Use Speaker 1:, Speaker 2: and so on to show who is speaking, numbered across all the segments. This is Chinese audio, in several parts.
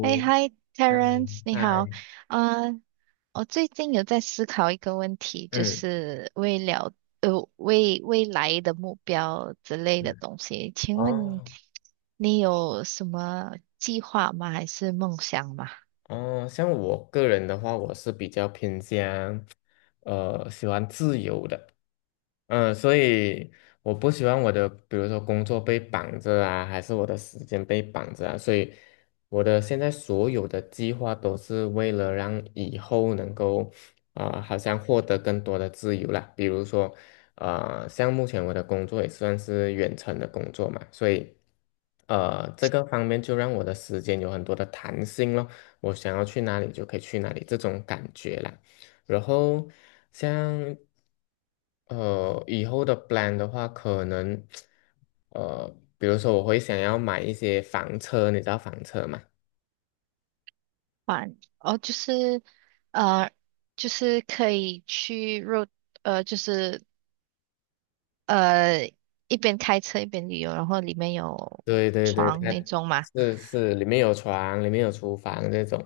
Speaker 1: 哎 i t e
Speaker 2: 嗨，
Speaker 1: r e n c e 你好。
Speaker 2: 嗨，
Speaker 1: 啊，我最近有在思考一个问题，就
Speaker 2: 嗯
Speaker 1: 是未了呃未未来的目标之类的
Speaker 2: 嗯，
Speaker 1: 东西。请问
Speaker 2: 哦，
Speaker 1: 你有什么计划吗？还是梦想吗？
Speaker 2: 哦，像我个人的话，我是比较偏向，喜欢自由的。所以我不喜欢我的，比如说工作被绑着啊，还是我的时间被绑着啊，所以我的现在所有的计划都是为了让以后能够，啊、好像获得更多的自由啦。比如说，像目前我的工作也算是远程的工作嘛。所以，这个方面就让我的时间有很多的弹性咯。我想要去哪里就可以去哪里这种感觉啦。然后，像以后的 plan 的话，可能呃比如说我会想要买一些房车，你知道房车吗？
Speaker 1: 啊，哦，就是呃，就是可以去 road 就是呃一边开车一边旅游，然后里面有
Speaker 2: 对对对，
Speaker 1: 床
Speaker 2: 它
Speaker 1: 那种嘛。
Speaker 2: 是里面有床，里面有厨房这种。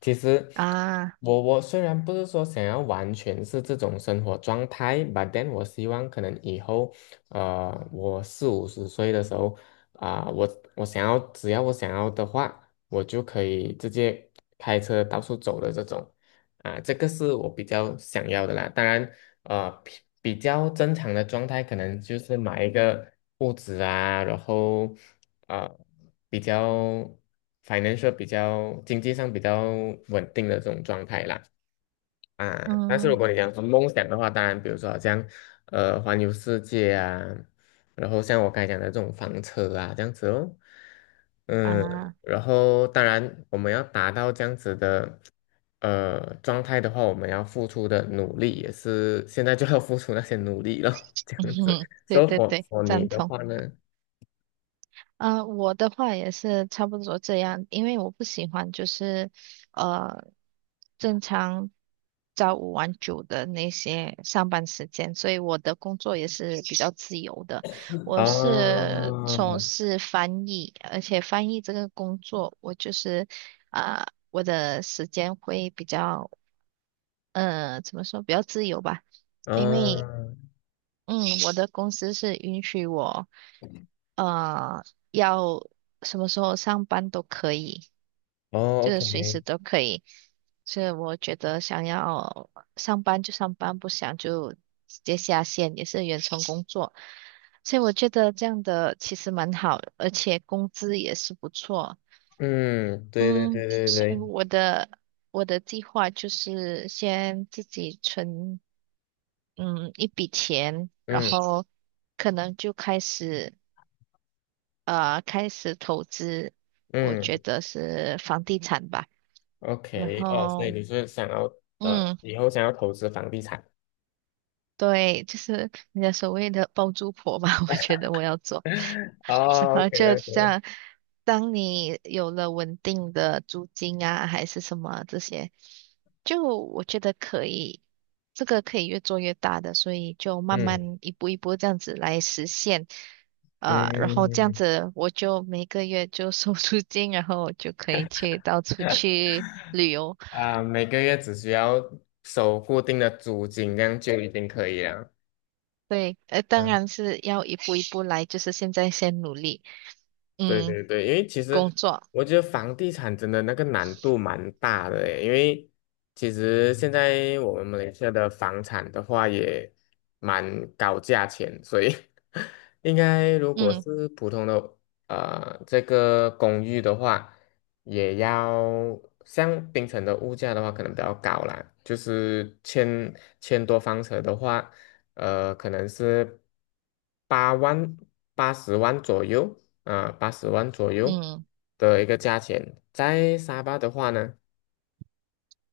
Speaker 2: 其实
Speaker 1: 啊，
Speaker 2: 我虽然不是说想要完全是这种生活状态，but then 我希望可能以后，我四五十岁的时候，啊、我想要，只要我想要的话，我就可以直接开车到处走的这种，啊、这个是我比较想要的啦。当然，呃比比较正常的状态，可能就是买一个物质啊。然后，呃比较反正 n 比较经济上比较稳定的这种状态啦。啊，但是如
Speaker 1: 嗯
Speaker 2: 果你讲说梦想的话，当然，比如说好像环游世界啊，然后像我刚才讲的这种房车啊这样子哦。嗯。
Speaker 1: 啊。
Speaker 2: 然后当然我们要达到这样子的状态的话，我们要付出的努力也是现在就要付出那些努力了，这
Speaker 1: 嗯
Speaker 2: 样子。
Speaker 1: 哼，对
Speaker 2: 所以
Speaker 1: 对
Speaker 2: for
Speaker 1: 对，
Speaker 2: for 你
Speaker 1: 赞
Speaker 2: 的
Speaker 1: 同。
Speaker 2: 话呢？
Speaker 1: 啊、我的话也是差不多这样，因为我不喜欢就是呃正常朝五晚九的那些上班时间，所以我的工作也是比较自由的。我
Speaker 2: 啊，
Speaker 1: 是从事翻译，而且翻译这个工作，我就是啊、我的时间会比较怎么说比较自由吧。因为
Speaker 2: 啊，
Speaker 1: 嗯，我的公司是允许我，呃，要什么时候上班都可以，
Speaker 2: 哦
Speaker 1: 就是
Speaker 2: ，OK，
Speaker 1: 随时都可以。所以我觉得想要上班就上班，不想就直接下线，也是远程工作。所以我觉得这样的其实蛮好，而且工资也是不错。
Speaker 2: 嗯，对对对
Speaker 1: 嗯，
Speaker 2: 对
Speaker 1: 所以
Speaker 2: 对，
Speaker 1: 我的计划就是先自己存，嗯，一笔钱，然
Speaker 2: 嗯
Speaker 1: 后可能就开始投资，我觉
Speaker 2: 嗯。
Speaker 1: 得是房地产吧。然
Speaker 2: OK，哦，所以
Speaker 1: 后
Speaker 2: 你是想要，
Speaker 1: 嗯，
Speaker 2: 以后想要投资房地产？
Speaker 1: 对，就是人家所谓的包租婆吧，我觉得我要做。然
Speaker 2: 哦
Speaker 1: 后就这
Speaker 2: ，OK，OK，
Speaker 1: 样，当你有了稳定的租金啊，还是什么这些，就我觉得可以，这个可以越做越大的，所以就慢
Speaker 2: 嗯
Speaker 1: 慢一步一步这样子来实现，啊、然后这样
Speaker 2: 嗯。
Speaker 1: 子我就每个月就收 租金，然后就可以去到处 去旅游。
Speaker 2: 啊、每个月只需要收固定的租金，这样就已经可以了。
Speaker 1: 对，当
Speaker 2: 嗯。
Speaker 1: 然是要一步一步来，就是现在先努力。
Speaker 2: 对
Speaker 1: 嗯，
Speaker 2: 对对。因为其
Speaker 1: 工
Speaker 2: 实
Speaker 1: 作，
Speaker 2: 我觉得房地产真的那个难度蛮大的诶，因为其实现在我们马来西亚的房产的话也蛮高价钱，所以 应该如果
Speaker 1: 嗯
Speaker 2: 是普通的这个公寓的话，也要像槟城的物价的话可能比较高啦。就是千多方尺的话，可能是八万八十万左右。八十万左右
Speaker 1: 嗯，
Speaker 2: 的一个价钱。在沙巴的话呢，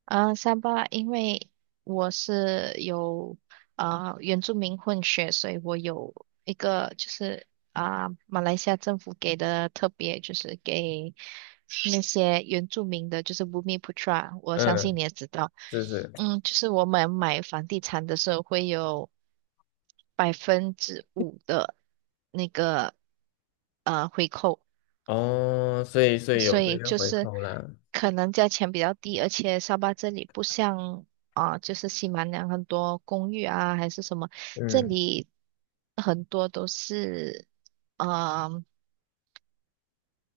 Speaker 1: 三巴，因为我是有啊、原住民混血，所以我有一个就是啊、马来西亚政府给的特别，就是给那些原住民的，就是 Bumi p 我相
Speaker 2: 嗯，
Speaker 1: 信你也知道，
Speaker 2: 是是。
Speaker 1: 嗯，就是我们买房地产的时候会有5%的那个回扣。
Speaker 2: 哦，所以有
Speaker 1: 所
Speaker 2: 这
Speaker 1: 以
Speaker 2: 个
Speaker 1: 就
Speaker 2: 回
Speaker 1: 是
Speaker 2: 扣啦。
Speaker 1: 可能价钱比较低，而且沙巴这里不像啊、就是西马两很多公寓啊还是什么，这
Speaker 2: 嗯，
Speaker 1: 里很多都是嗯、呃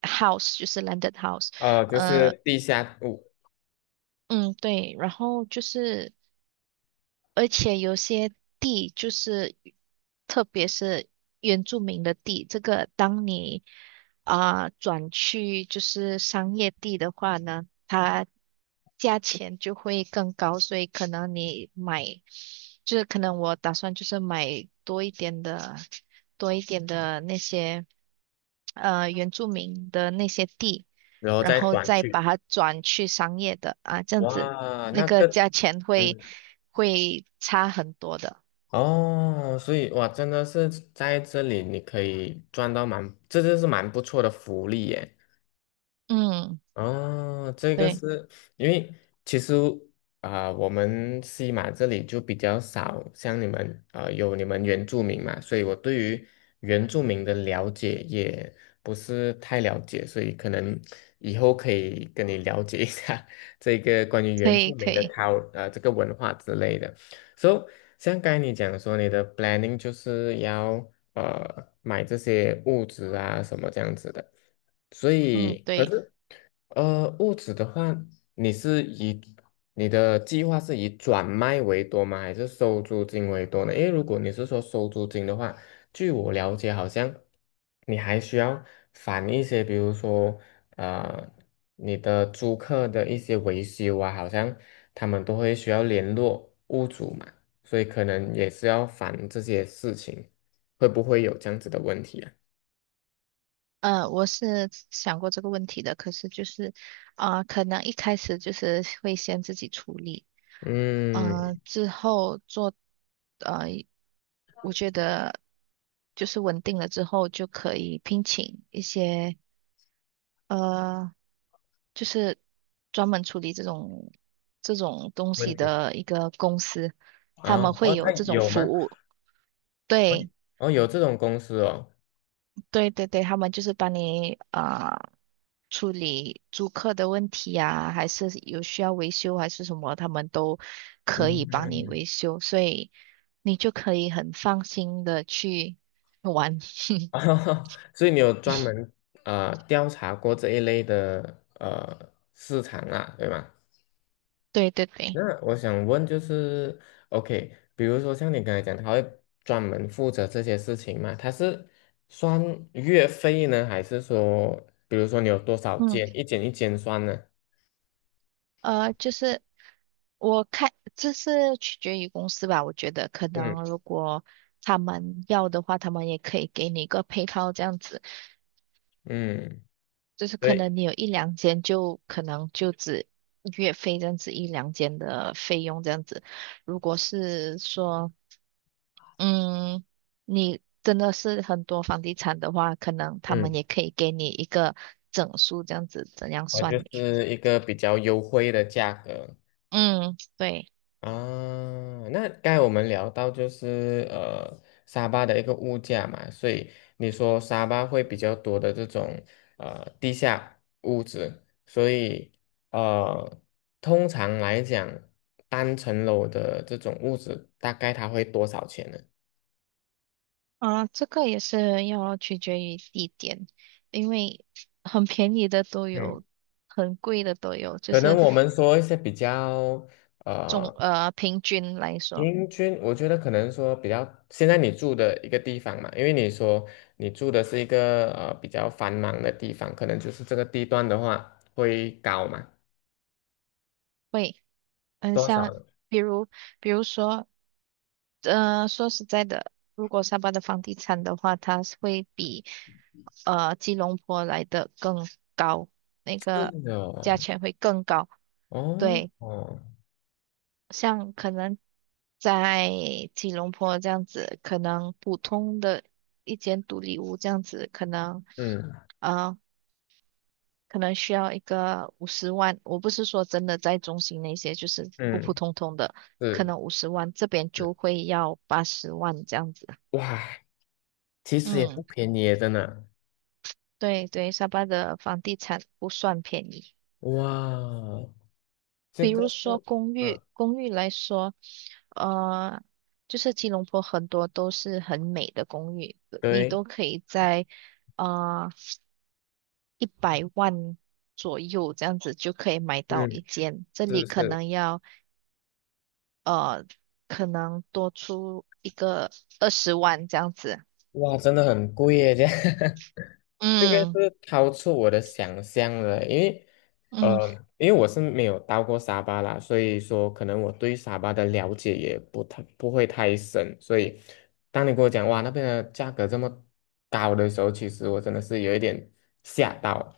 Speaker 1: house，就是 landed house，
Speaker 2: 啊，就
Speaker 1: 呃
Speaker 2: 是地下物。
Speaker 1: 嗯对，然后就是。而且有些地就是，特别是原住民的地，这个当你啊、转去就是商业地的话呢，它价钱就会更高，所以可能你买，就是可能我打算就是买多一点的，多一点的那些原住民的那些地，
Speaker 2: 然后
Speaker 1: 然
Speaker 2: 再
Speaker 1: 后
Speaker 2: 转
Speaker 1: 再
Speaker 2: 去，
Speaker 1: 把它转去商业的啊，这样子
Speaker 2: 哇，
Speaker 1: 那
Speaker 2: 那
Speaker 1: 个
Speaker 2: 个，
Speaker 1: 价钱
Speaker 2: 嗯。
Speaker 1: 会差很多的。
Speaker 2: 哦，所以哇，真的是在这里你可以赚到蛮，这就是蛮不错的福利耶。
Speaker 1: 嗯，
Speaker 2: 哦，这个
Speaker 1: 对，
Speaker 2: 是因为其实啊、我们西马这里就比较少像你们啊、有你们原住民嘛，所以我对于原住民的了解也不是太了解，所以可能以后可以跟你了解一下 这个关于
Speaker 1: 可
Speaker 2: 原
Speaker 1: 以
Speaker 2: 住
Speaker 1: 可
Speaker 2: 民的
Speaker 1: 以，
Speaker 2: c u 呃这个文化之类的。So，像刚才你讲说你的 planning 就是要买这些物质啊什么这样子的。所
Speaker 1: 嗯，
Speaker 2: 以，可
Speaker 1: 对，
Speaker 2: 是，物质的话，你是以你的计划是以转卖为多吗？还是收租金为多呢？因为如果你是说收租金的话，据我了解，好像你还需要返一些，比如说，呃，你的租客的一些维修啊，好像他们都会需要联络屋主嘛，所以可能也是要返这些事情，会不会有这样子的问题啊？
Speaker 1: 嗯，我是想过这个问题的，可是就是，啊、可能一开始就是会先自己处理，
Speaker 2: 嗯，
Speaker 1: 嗯，之后做，呃，我觉得就是稳定了之后就可以聘请一些呃就是专门处理这种东
Speaker 2: 问
Speaker 1: 西
Speaker 2: 题
Speaker 1: 的一个公司，他
Speaker 2: 啊。
Speaker 1: 们会
Speaker 2: 哦，他
Speaker 1: 有这种
Speaker 2: 有
Speaker 1: 服
Speaker 2: 吗？
Speaker 1: 务。对
Speaker 2: 哦，有这种公司哦。
Speaker 1: 对对对，他们就是帮你啊、处理租客的问题呀、还是有需要维修还是什么，他们都可以帮你
Speaker 2: 嗯，
Speaker 1: 维修，所以你就可以很放心的去玩。
Speaker 2: 哦，所以你有专门调查过这一类的市场啊，对吗？
Speaker 1: 对对对，
Speaker 2: 那我想问就是，OK，比如说像你刚才讲，他会专门负责这些事情吗？他是算月费呢？还是说，比如说你有多少
Speaker 1: 嗯，
Speaker 2: 件，一件一件算呢？
Speaker 1: 就是我看这是取决于公司吧，我觉得可
Speaker 2: 嗯
Speaker 1: 能如果他们要的话，他们也可以给你一个配套这样子，
Speaker 2: 嗯，
Speaker 1: 就是可
Speaker 2: 对。
Speaker 1: 能你有一两间就可能就只月费这样子一两间的费用这样子。如果是说，嗯，你真的是很多房地产的话，可能他们
Speaker 2: 嗯，
Speaker 1: 也可以给你一个整数这样子，怎样
Speaker 2: 我就
Speaker 1: 算你？
Speaker 2: 是一个比较优惠的价格。
Speaker 1: 嗯，对。
Speaker 2: 啊，那刚才我们聊到就是沙巴的一个物价嘛，所以你说沙巴会比较多的这种地下物子，所以呃通常来讲，单层楼的这种物子大概它会多少钱呢？
Speaker 1: 啊，这个也是要取决于地点，因为很便宜的都
Speaker 2: 嗯，
Speaker 1: 有，很贵的都有，就
Speaker 2: 可能
Speaker 1: 是
Speaker 2: 我们说一些比较，呃
Speaker 1: 平均来说
Speaker 2: 平均，我觉得可能说比较，现在你住的一个地方嘛，因为你说你住的是一个比较繁忙的地方，可能就是这个地段的话会高嘛，
Speaker 1: 会嗯，
Speaker 2: 多少
Speaker 1: 像，
Speaker 2: 呢？
Speaker 1: 比如比如说说实在的，如果沙巴的房地产的话，它是会比吉隆坡来的更高，那
Speaker 2: 是
Speaker 1: 个
Speaker 2: 的
Speaker 1: 价
Speaker 2: 哦。
Speaker 1: 钱会更高，
Speaker 2: 哦
Speaker 1: 对。
Speaker 2: 哦，
Speaker 1: 像可能在吉隆坡这样子，可能普通的一间独立屋这样子，
Speaker 2: 嗯
Speaker 1: 呃，可能需要一个五十万。我不是说真的在中心那些，就是普普
Speaker 2: 嗯，
Speaker 1: 通通的，可
Speaker 2: 是，
Speaker 1: 能五十万，这边
Speaker 2: 是
Speaker 1: 就会要800,000这样子。
Speaker 2: 哇，其实也不
Speaker 1: 嗯，
Speaker 2: 便宜耶，真的。
Speaker 1: 对对，沙巴的房地产不算便宜。
Speaker 2: 哇，这
Speaker 1: 比如
Speaker 2: 个是，
Speaker 1: 说公
Speaker 2: 嗯，
Speaker 1: 寓，公寓来说，呃，就是吉隆坡很多都是很美的公寓，你
Speaker 2: 对，
Speaker 1: 都可以在呃1,000,000左右这样子就可以买到
Speaker 2: 嗯，
Speaker 1: 一间，这里
Speaker 2: 是
Speaker 1: 可
Speaker 2: 是，
Speaker 1: 能要呃可能多出一个200,000这样子。
Speaker 2: 哇，真的很贵耶，这样。这个
Speaker 1: 嗯
Speaker 2: 是超出我的想象了。因为，
Speaker 1: 嗯，
Speaker 2: 呃，因为我是没有到过沙巴啦，所以说可能我对沙巴的了解也不会太深，所以当你跟我讲哇那边的价格这么高的时候，其实我真的是有一点吓到。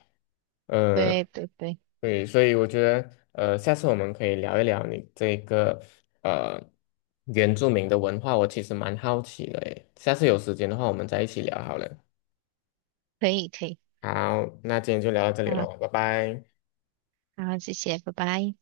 Speaker 2: 呃，
Speaker 1: 对对对，
Speaker 2: 对，所以我觉得，下次我们可以聊一聊你这个呃原住民的文化，我其实蛮好奇的诶。下次有时间的话，我们再一起聊好了。
Speaker 1: 可以可以，
Speaker 2: 好，那今天就聊到这里
Speaker 1: 啊
Speaker 2: 喽，拜拜。
Speaker 1: 好，谢谢，拜拜。